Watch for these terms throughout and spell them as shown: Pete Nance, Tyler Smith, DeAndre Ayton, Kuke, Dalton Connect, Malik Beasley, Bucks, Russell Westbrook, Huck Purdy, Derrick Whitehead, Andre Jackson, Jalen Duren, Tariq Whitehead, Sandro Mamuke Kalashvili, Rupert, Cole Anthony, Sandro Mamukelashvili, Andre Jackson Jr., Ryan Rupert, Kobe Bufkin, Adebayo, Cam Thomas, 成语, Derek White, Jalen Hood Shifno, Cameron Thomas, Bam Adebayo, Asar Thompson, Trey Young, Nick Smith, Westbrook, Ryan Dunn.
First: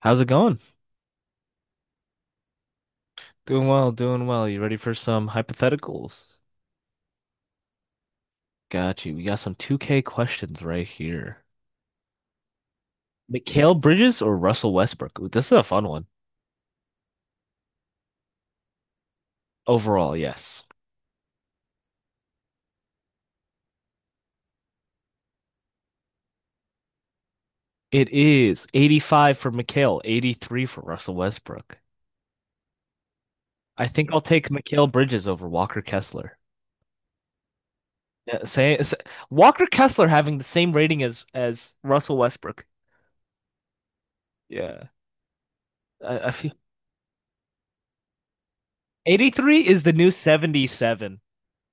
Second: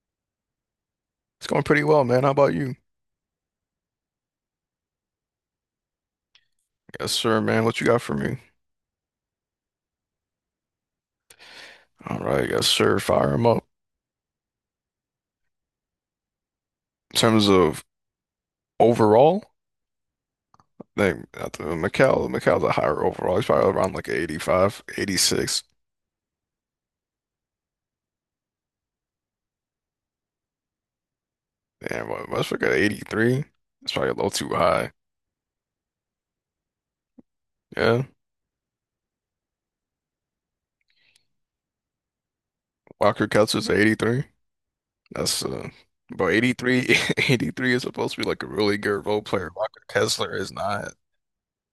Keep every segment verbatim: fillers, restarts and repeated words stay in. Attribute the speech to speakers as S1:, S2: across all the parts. S1: How's it going?
S2: It's going pretty well, man. How about you?
S1: Doing well, doing well. You ready for some hypotheticals?
S2: Yes, sir, man. What you got for me?
S1: Got you. We got some two K questions right here.
S2: All right, yes, sir. Fire him up.
S1: Mikal Bridges or Russell Westbrook? Ooh, this is a fun one.
S2: In terms of overall,
S1: Overall, yes.
S2: they not the Mikal, Mikal's a higher overall. He's probably around like eighty-five, eighty-six.
S1: It is eighty-five for Mikal, eighty-three for Russell Westbrook.
S2: Damn, what Westbrook at eighty-three.
S1: I
S2: It's probably
S1: think
S2: a
S1: I'll
S2: little
S1: take
S2: too
S1: Mikal
S2: high.
S1: Bridges over Walker Kessler.
S2: Yeah.
S1: Yeah, say, say- Walker Kessler having the same rating as as Russell Westbrook.
S2: Walker Kessler's eighty-three.
S1: Yeah.
S2: That's uh
S1: I, I
S2: But
S1: feel
S2: eighty-three eighty-three is supposed to be like a really good role player.
S1: eighty-three is
S2: Walker
S1: the new
S2: Kessler is not.
S1: seventy-seven,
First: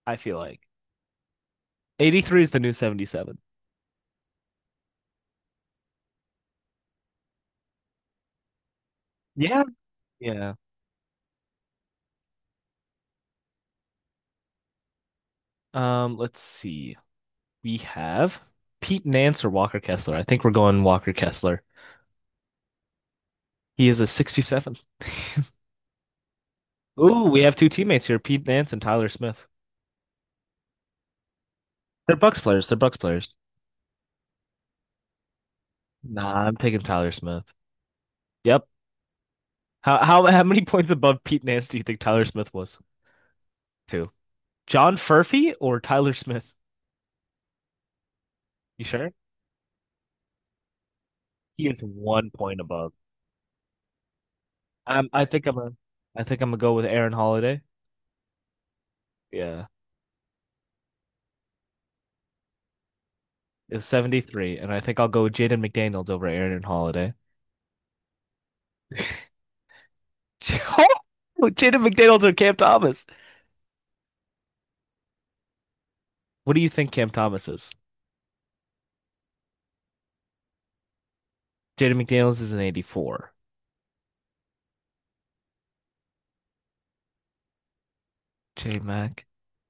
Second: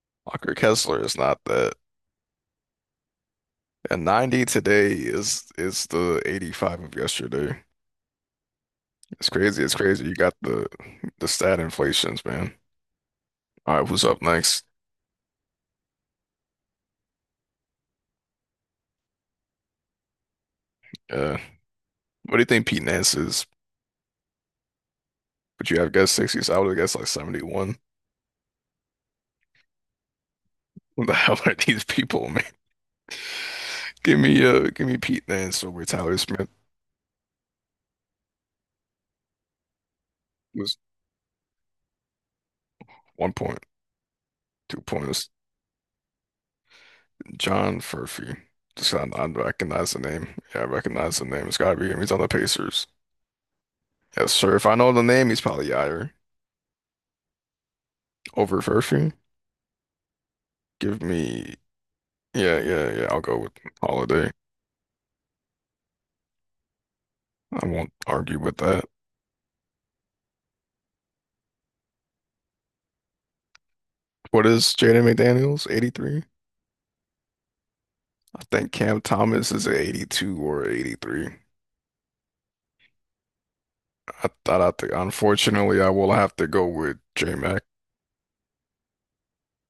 S1: I feel
S2: Walker
S1: like.
S2: Kessler is not that.
S1: eighty-three is the new seventy-seven.
S2: And ninety today is is the eighty-five of yesterday. It's
S1: Yeah,
S2: crazy. It's crazy. You got
S1: yeah.
S2: the the stat inflations, man. All right, who's up next?
S1: Um, let's see. We have Pete Nance or Walker Kessler. I think we're going Walker
S2: Uh,
S1: Kessler.
S2: what do you think Pete Nance is?
S1: He is a sixty-seven.
S2: Would you have guessed sixties? I would have guessed like
S1: Ooh, we have two
S2: seventy-one.
S1: teammates here, Pete Nance and Tyler Smith.
S2: What the hell are these
S1: They're
S2: people,
S1: Bucks
S2: man?
S1: players. They're Bucks players.
S2: Give me uh give me Pete Nance over Tyler
S1: Nah,
S2: Smith.
S1: I'm taking Tyler Smith. Yep. How how how many
S2: It was
S1: points above Pete Nance do you think Tyler Smith was?
S2: one point,
S1: Two.
S2: two
S1: John
S2: points.
S1: Furphy or Tyler Smith?
S2: John Furphy.
S1: You
S2: Just I,
S1: sure?
S2: I recognize the name. Yeah, I recognize the name. It's
S1: He
S2: gotta
S1: is
S2: be him. He's on the
S1: one point
S2: Pacers.
S1: above.
S2: Yes, sir. If I know the
S1: Um, I
S2: name, he's
S1: think I'm
S2: probably
S1: a,
S2: higher.
S1: I think I'm gonna go with Aaron Holiday.
S2: Over Furphy.
S1: Yeah.
S2: Give me Yeah, yeah, yeah. I'll go with
S1: It was
S2: Holiday.
S1: seventy-three, and I think I'll go with Jaden McDaniels over Aaron Holiday.
S2: I won't argue with that.
S1: Jaden McDaniels or Cam Thomas?
S2: What is Jaden McDaniels? eighty-three?
S1: What do you think Cam Thomas is?
S2: I think Cam Thomas is at eighty-two or eighty-three.
S1: Jaden McDaniels is an eighty-four.
S2: I thought I think unfortunately I will have to go with J Mac.
S1: J Mac.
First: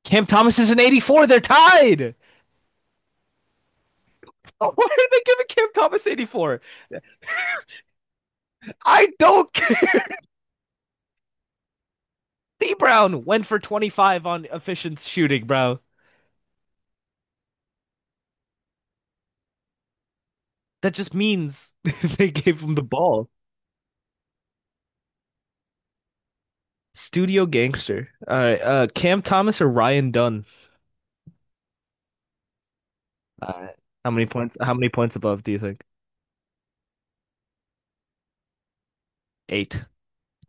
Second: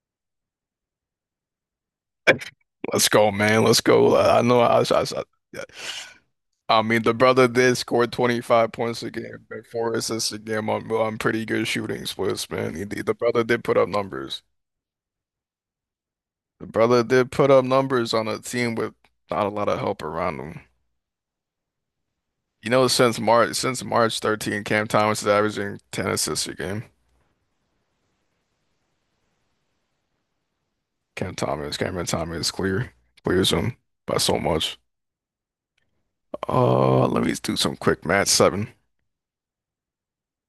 S1: Cam Thomas is an eighty-four. They're tied.
S2: Let's go, man. Let's go. I I know
S1: Oh,
S2: I,
S1: why
S2: I,
S1: are they
S2: I,
S1: giving
S2: yeah.
S1: Cam Thomas eighty-four?
S2: I mean the brother did score twenty-five points
S1: I
S2: a game
S1: don't
S2: and four
S1: care.
S2: assists a game on, on pretty good shooting splits,
S1: D
S2: man. He, did- the
S1: Brown
S2: brother
S1: went for
S2: did put up
S1: twenty-five
S2: numbers.
S1: on efficient shooting, bro.
S2: The brother did put up numbers on a team with not a lot of help around him.
S1: That just means they gave
S2: You
S1: him the
S2: know, since
S1: ball.
S2: March since March thirteenth, Cam Thomas is averaging ten assists a game.
S1: Studio gangster. All right. Uh, Cam Thomas or Ryan Dunn?
S2: Cam Thomas, Cameron Thomas clear clears
S1: All right.
S2: him
S1: How
S2: by
S1: many
S2: so
S1: points? How
S2: much.
S1: many points above do you think?
S2: Uh, let me do some quick math. Seven.
S1: Eight.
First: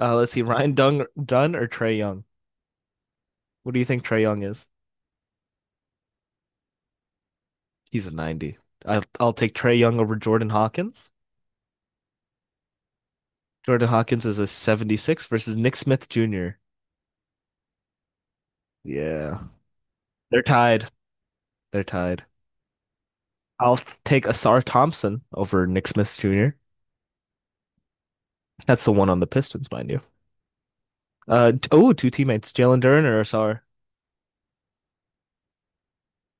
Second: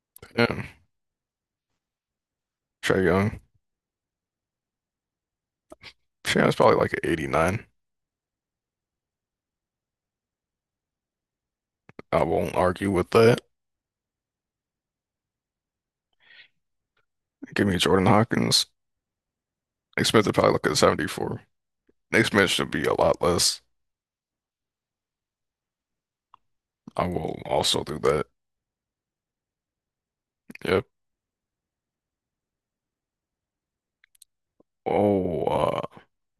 S1: Uh, let's see,
S2: Yeah.
S1: Ryan Dung Dunn or Trey Young?
S2: Trae Young.
S1: What do you think Trey Young is?
S2: Trae Young's probably like an eighty-nine.
S1: He's a ninety. I'll, I'll take Trey Young over Jordan Hawkins.
S2: I won't argue with that.
S1: Jordan Hawkins is a seventy-six versus Nick Smith Junior
S2: Give me Jordan Hawkins.
S1: Yeah.
S2: Nick Smith would
S1: They're
S2: probably look at
S1: tied.
S2: seventy-four.
S1: They're tied.
S2: Nick Smith should be a lot less.
S1: I'll take Asar Thompson over Nick Smith Junior
S2: I will also do that.
S1: That's the one on the Pistons, mind you.
S2: Yep.
S1: Uh, oh, two teammates, Jalen Duren or Asar.
S2: Oh, uh,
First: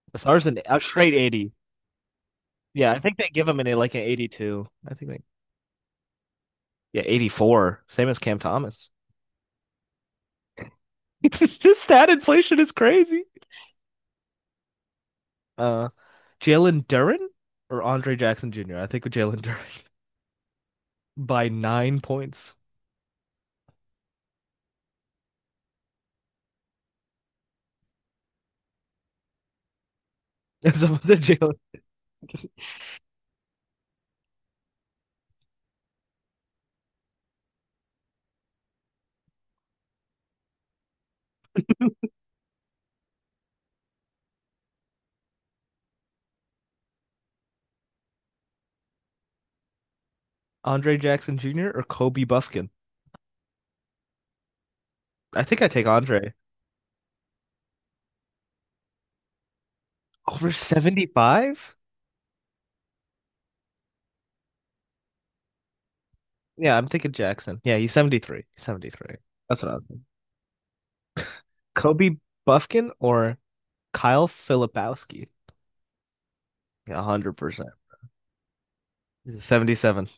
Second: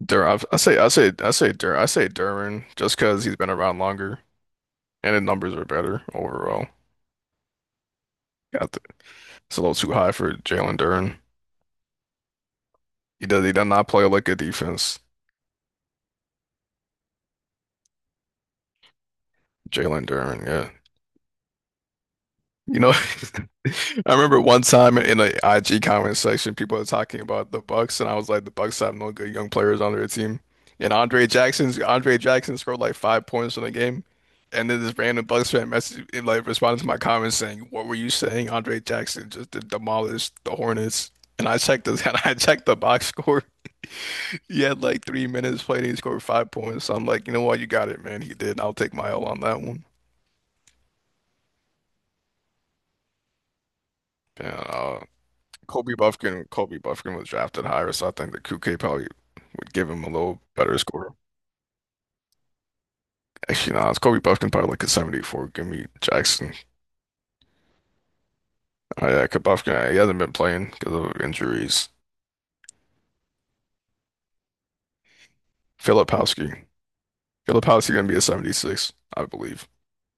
S2: Dur I,
S1: Asar's
S2: I
S1: an
S2: say,
S1: a
S2: I say,
S1: straight
S2: I say
S1: eighty.
S2: Dur I say Duran
S1: Yeah,
S2: just
S1: I think
S2: because
S1: they
S2: he's
S1: give
S2: been
S1: him an
S2: around
S1: like an
S2: longer
S1: eighty-two. I think
S2: and the
S1: they,
S2: numbers are better overall.
S1: yeah, eighty-four. Same as Cam
S2: Yeah, I th-
S1: Thomas.
S2: it's a little too high for Jalen Duran.
S1: this stat inflation is crazy.
S2: He does. He does not play like a defense.
S1: Uh, Jalen Duren or Andre Jackson Junior I think with Jalen Duren
S2: Jalen Duren, yeah.
S1: by nine points.
S2: You know, I remember one time in the I G comment section, people were talking about the Bucks, and I was like, the Bucks have no good young players on their team. And
S1: Someone said
S2: Andre
S1: Jalen
S2: Jackson's Andre Jackson scored like five points in the game, and then this random Bucks fan message like responded to my comments saying, "What were you saying? Andre Jackson just demolished the Hornets." And I checked this, and I checked the box score. He had like three minutes played, and he scored five points. So I'm like, you know what, you got it, man. He did. I'll take my L on that one.
S1: Andre Jackson Junior or Kobe Bufkin.
S2: Yeah, uh,
S1: I think I take
S2: Kobe
S1: Andre
S2: Bufkin, Kobe Bufkin was drafted higher, so I think that Kuke probably would give him a little
S1: over
S2: better score.
S1: seventy-five.
S2: Actually, no, it's Kobe Bufkin probably like a seventy-four. Give me Jackson.
S1: Yeah, I'm thinking Jackson. Yeah, he's seventy-three. He's
S2: Oh,
S1: seventy-three.
S2: yeah, 'cause
S1: That's what I was
S2: Bufkin, he
S1: thinking.
S2: hasn't been playing because of injuries.
S1: Kobe Bufkin or Kyle Filipowski.
S2: Filipowski.
S1: Yeah, one hundred percent.
S2: Filipowski gonna be a seventy-six, I
S1: He's a
S2: believe.
S1: seventy-seven.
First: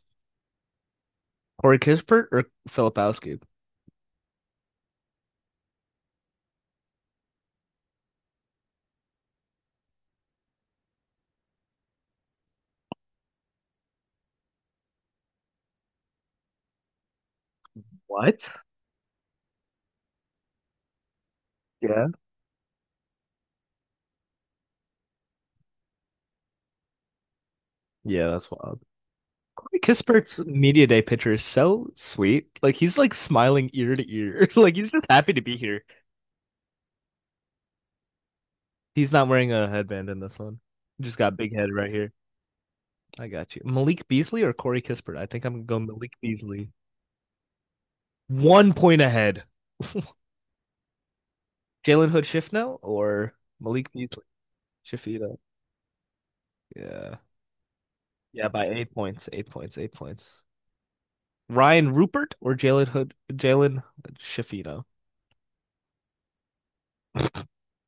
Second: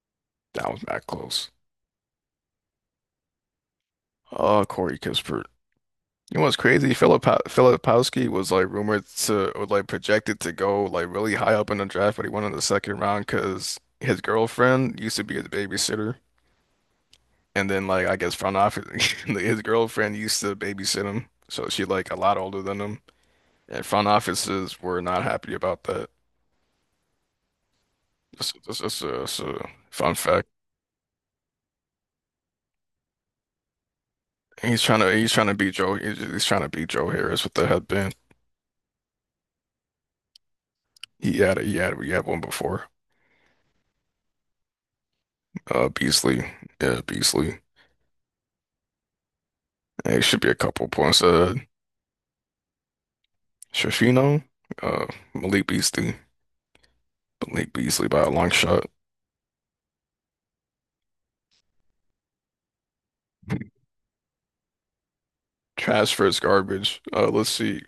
S2: That was that close.
S1: Corey Kispert or Filipowski?
S2: Uh, Corey Kispert. You know what's crazy? Filip Filipowski was like rumored to, or like projected to go like really high up in the draft, but he went in the second round because his girlfriend used to be his babysitter. And then like I guess
S1: What?
S2: front office his girlfriend used to babysit him, so she
S1: Yeah.
S2: like a lot older than him. And front offices were not happy about that.
S1: Yeah, that's
S2: That's, that's,
S1: wild.
S2: that's a, that's a
S1: Corey
S2: fun
S1: Kispert's
S2: fact.
S1: media day picture is so sweet. Like he's like smiling ear to ear.
S2: And
S1: Like
S2: he's
S1: he's
S2: trying
S1: just
S2: to
S1: happy
S2: he's
S1: to
S2: trying to
S1: be
S2: beat
S1: here.
S2: Joe he's, he's trying to beat Joe Harris with the headband.
S1: He's not wearing a headband in this one. Just got
S2: He
S1: big
S2: had a,
S1: head
S2: he
S1: right
S2: had we
S1: here.
S2: had one before.
S1: I got you. Malik Beasley or Corey Kispert? I think I'm gonna
S2: Uh
S1: go Malik
S2: Beasley.
S1: Beasley.
S2: Yeah, Beasley.
S1: One point ahead.
S2: It should be a couple points. Uh
S1: Jalen Hood Shifno or Malik Beasley?
S2: Shafino, uh
S1: Shifita.
S2: Malik Beasley.
S1: Yeah.
S2: Malik Beasley by a
S1: Yeah,
S2: long
S1: by
S2: shot.
S1: eight points. Eight points. Eight points. Ryan Rupert or Jalen Hood Jalen Shifito?
S2: Transfer is garbage. Uh let's see.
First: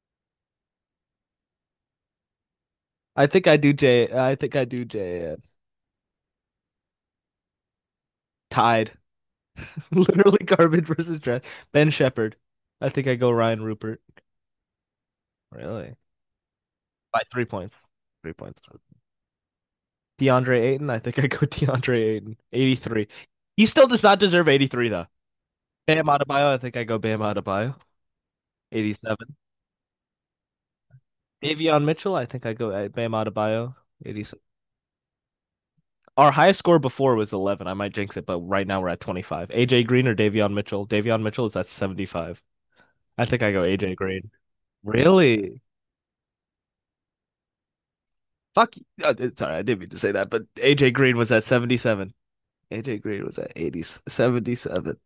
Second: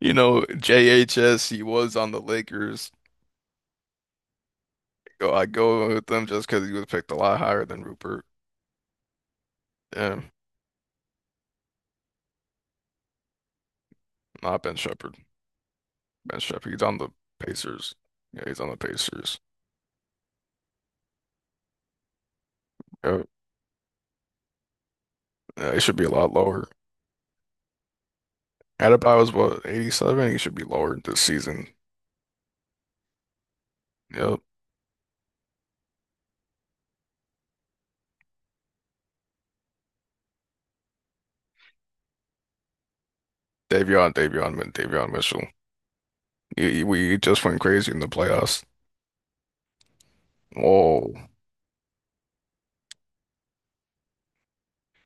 S2: You know, J H S, he was on the Lakers.
S1: I think I do J I think I do
S2: Go, I
S1: J S.
S2: go with them just because he was picked a lot higher than Rupert.
S1: Tied.
S2: Yeah,
S1: Literally garbage versus trash. Ben Shepherd. I think I go Ryan Rupert.
S2: not Ben Shepherd.
S1: Really?
S2: Ben Shepherd, he's on the
S1: By three points.
S2: Pacers.
S1: Three
S2: Yeah,
S1: points.
S2: he's on the Pacers.
S1: DeAndre Ayton. I think I go DeAndre Ayton. eighty-three.
S2: Yeah,
S1: He still does not deserve eighty-three, though.
S2: yeah, he should be
S1: Bam
S2: a lot
S1: Adebayo. I
S2: lower.
S1: think I go Bam Adebayo.
S2: Adebayo was
S1: eighty-seven.
S2: what, eighty-seven? He should be lower this season.
S1: Davion Mitchell. I think I go uh, Bam Adebayo.
S2: Yep.
S1: eighty-seven. Our highest score before was eleven. I might jinx it, but right now we're at twenty-five. A J Green or Davion Mitchell? Davion Mitchell is at seventy-five. I think I go A J
S2: Davion,
S1: Green.
S2: Davion, Mi- Davion Mitchell.
S1: Really?
S2: He, he- we just went crazy in the playoffs.
S1: Fuck. You. Uh, sorry, I didn't mean to say that, but A J
S2: Whoa.
S1: Green was at seventy-seven. A J Green was at eighty, seventy-seven,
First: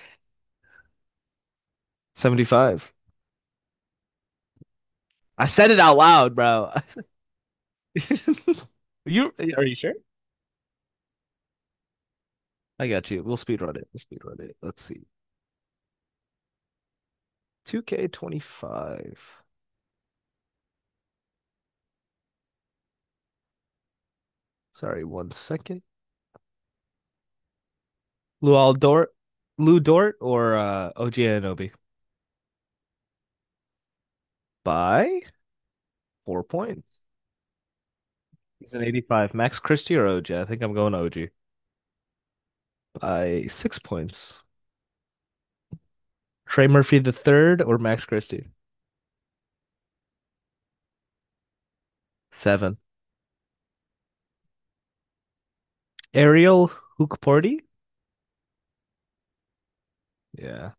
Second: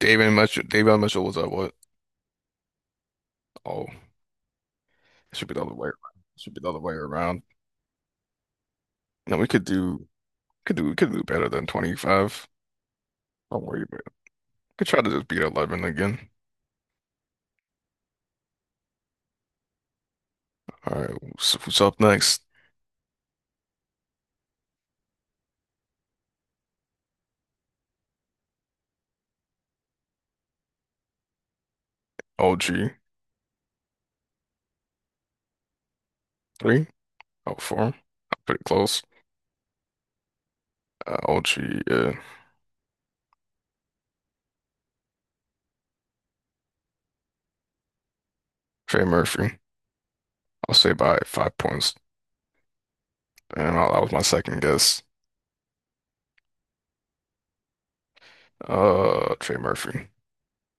S2: Davion Mitchell, Davion Mitchell was at what?
S1: seventy-five.
S2: Oh, it
S1: I
S2: should be the
S1: said
S2: other
S1: it
S2: way
S1: out
S2: around.
S1: loud,
S2: It should be the
S1: bro.
S2: other way around.
S1: You
S2: Now we
S1: are
S2: could
S1: you sure?
S2: do. Could do, could do better than twenty-five.
S1: I got you. We'll speed
S2: Don't
S1: run
S2: worry
S1: it. We'll
S2: about it.
S1: speed run it. Let's
S2: Could try
S1: see.
S2: to just beat eleven again.
S1: two K twenty-five.
S2: All right, who's, who's up next?
S1: Sorry, one second. Luol Dort, Lou Dort or uh O G Anunoby
S2: O G
S1: by four
S2: three,
S1: points.
S2: oh, four. Pretty
S1: He's an
S2: close.
S1: eighty-five. Max Christie or O G? I think I'm going
S2: Uh,
S1: O G
S2: O G, uh,
S1: by six points. Trey Murphy the third or Max Christie?
S2: Trey Murphy. I'll say by five points.
S1: Seven.
S2: And I, that was my second guess.
S1: Ariel Hookporty?
S2: Uh, Trey Murphy.
S1: Yeah.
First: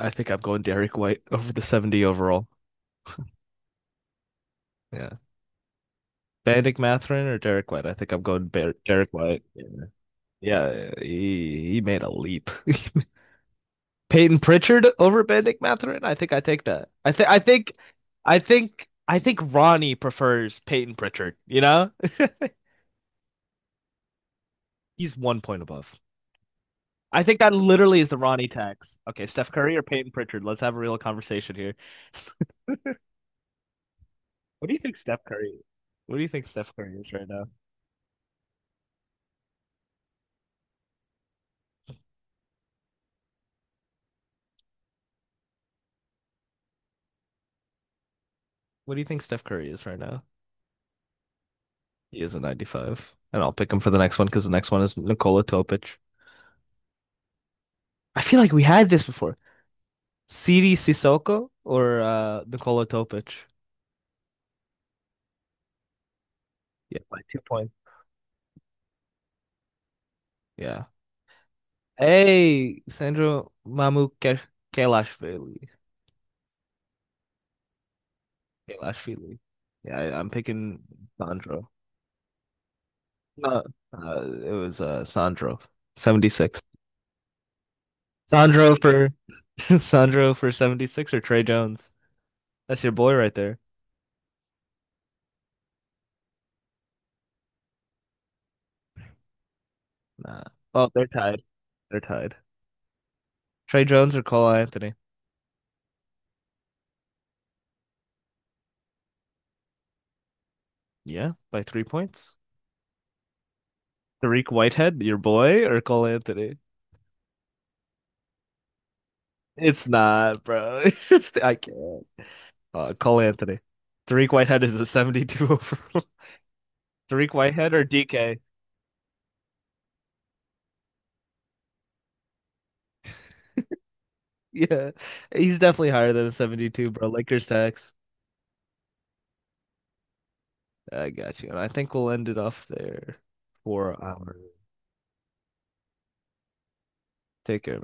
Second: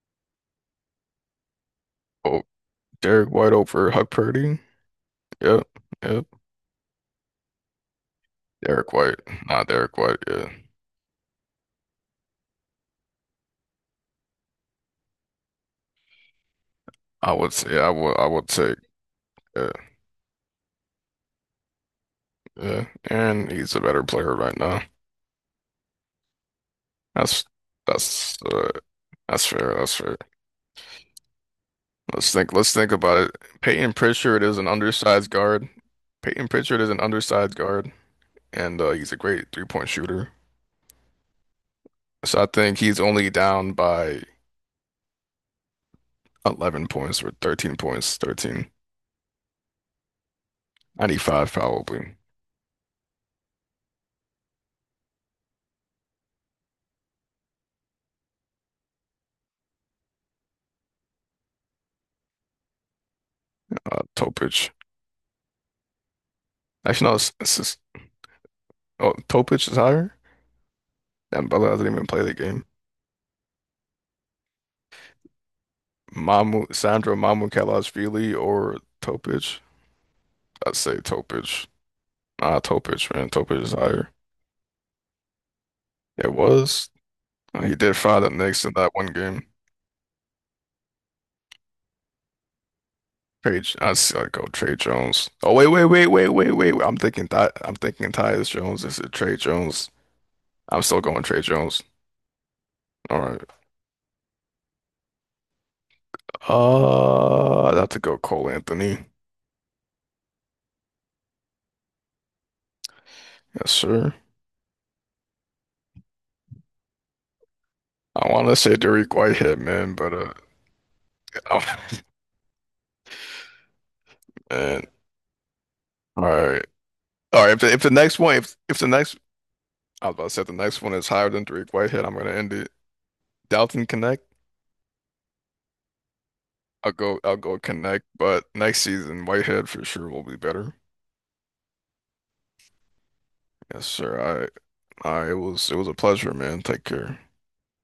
S1: I think I'm going Derek White over the seventy
S2: Oh,
S1: overall.
S2: Derek White over Huck Purdy.
S1: Yeah.
S2: Yep, yep.
S1: Bandic Matherin or Derek White? I think I'm going Bar-
S2: Derek
S1: Derek
S2: White,
S1: White.
S2: not Derek White. Yeah,
S1: Yeah, he, he made a leap. Peyton Pritchard over Benedict Matherin? I think I take that. I think
S2: I
S1: I
S2: would
S1: think
S2: say I would I
S1: I
S2: would take.
S1: think I think
S2: Yeah,
S1: Ronnie prefers Peyton Pritchard, you know?
S2: yeah. And he's a better player right now.
S1: He's one point above. I think
S2: That's
S1: that literally is the
S2: that's
S1: Ronnie
S2: uh,
S1: tax. Okay,
S2: That's
S1: Steph
S2: fair.
S1: Curry or
S2: That's
S1: Peyton
S2: fair.
S1: Pritchard? Let's have a real conversation here.
S2: Let's think. Let's think about it. Peyton Pritchard is an
S1: What do you think Steph
S2: undersized
S1: Curry?
S2: guard.
S1: What do you think
S2: Peyton
S1: Steph
S2: Pritchard is
S1: Curry
S2: an
S1: is right now?
S2: undersized guard, and uh, he's a great three-point shooter. So I think he's only down by eleven points or thirteen points, thirteen,
S1: What do you think Steph Curry is right now?
S2: ninety-five probably.
S1: He is a ninety-five. And I'll pick him for the next one because the next one is Nikola Topic. I feel like we had this before. Siri Sissoko or uh, Nikola Topic?
S2: Uh, Topic.
S1: Yeah,
S2: Actually, no,
S1: by
S2: it's,
S1: two
S2: it's
S1: points.
S2: just, oh, Topic is higher.
S1: Yeah.
S2: And Bella doesn't even play the game.
S1: Hey, Sandro Mamuke Kalashvili.
S2: Mamu, Sandro Mamukelashvili or
S1: Kalashvili.
S2: Topic.
S1: Yeah, I, I'm
S2: I'd
S1: picking
S2: say Topic.
S1: Sandro.
S2: Ah, Topic, man. Topic
S1: No,
S2: is higher.
S1: uh, it was uh, Sandro.
S2: It
S1: seventy-six.
S2: was. Uh, He did fire the Knicks in
S1: Sandro
S2: that
S1: for
S2: one game.
S1: Sandro for seventy-six or Trey Jones? That's your boy right there.
S2: Page, I see. I go Trey Jones. Oh wait, wait, wait, wait, wait, wait. I'm thinking that I'm thinking Tyus Jones. Is it Trey Jones?
S1: Nah.
S2: I'm
S1: Oh,
S2: still
S1: they're
S2: going Trey
S1: tied.
S2: Jones.
S1: They're tied.
S2: All right.
S1: Trey Jones or Cole Anthony?
S2: Uh, I'd have to go Cole Anthony.
S1: Yeah, by three points.
S2: Yes, sir.
S1: Tariq Whitehead, your boy, or Cole Anthony?
S2: I want to say Derrick Whitehead,
S1: It's
S2: man, but uh,
S1: not, bro. It's I can't. Uh, Cole Anthony. Tariq Whitehead is
S2: man.
S1: a seventy-two overall.
S2: All right,
S1: Tariq
S2: all right. If the,
S1: Whitehead
S2: if
S1: or
S2: the next one,
S1: D K?
S2: if if the next, I was about to say if the next one is higher than Derrick Whitehead, I'm gonna end it. Dalton Connect.
S1: Yeah, he's definitely higher than a seventy-two,
S2: I'll
S1: bro.
S2: go. I'll
S1: Lakers
S2: go
S1: tax.
S2: Connect. But next season, Whitehead for sure will be better.
S1: I got you. And I think we'll end it off there
S2: Yes,
S1: for our
S2: sir. I I was it was a pleasure, man. Take care.
S1: take care.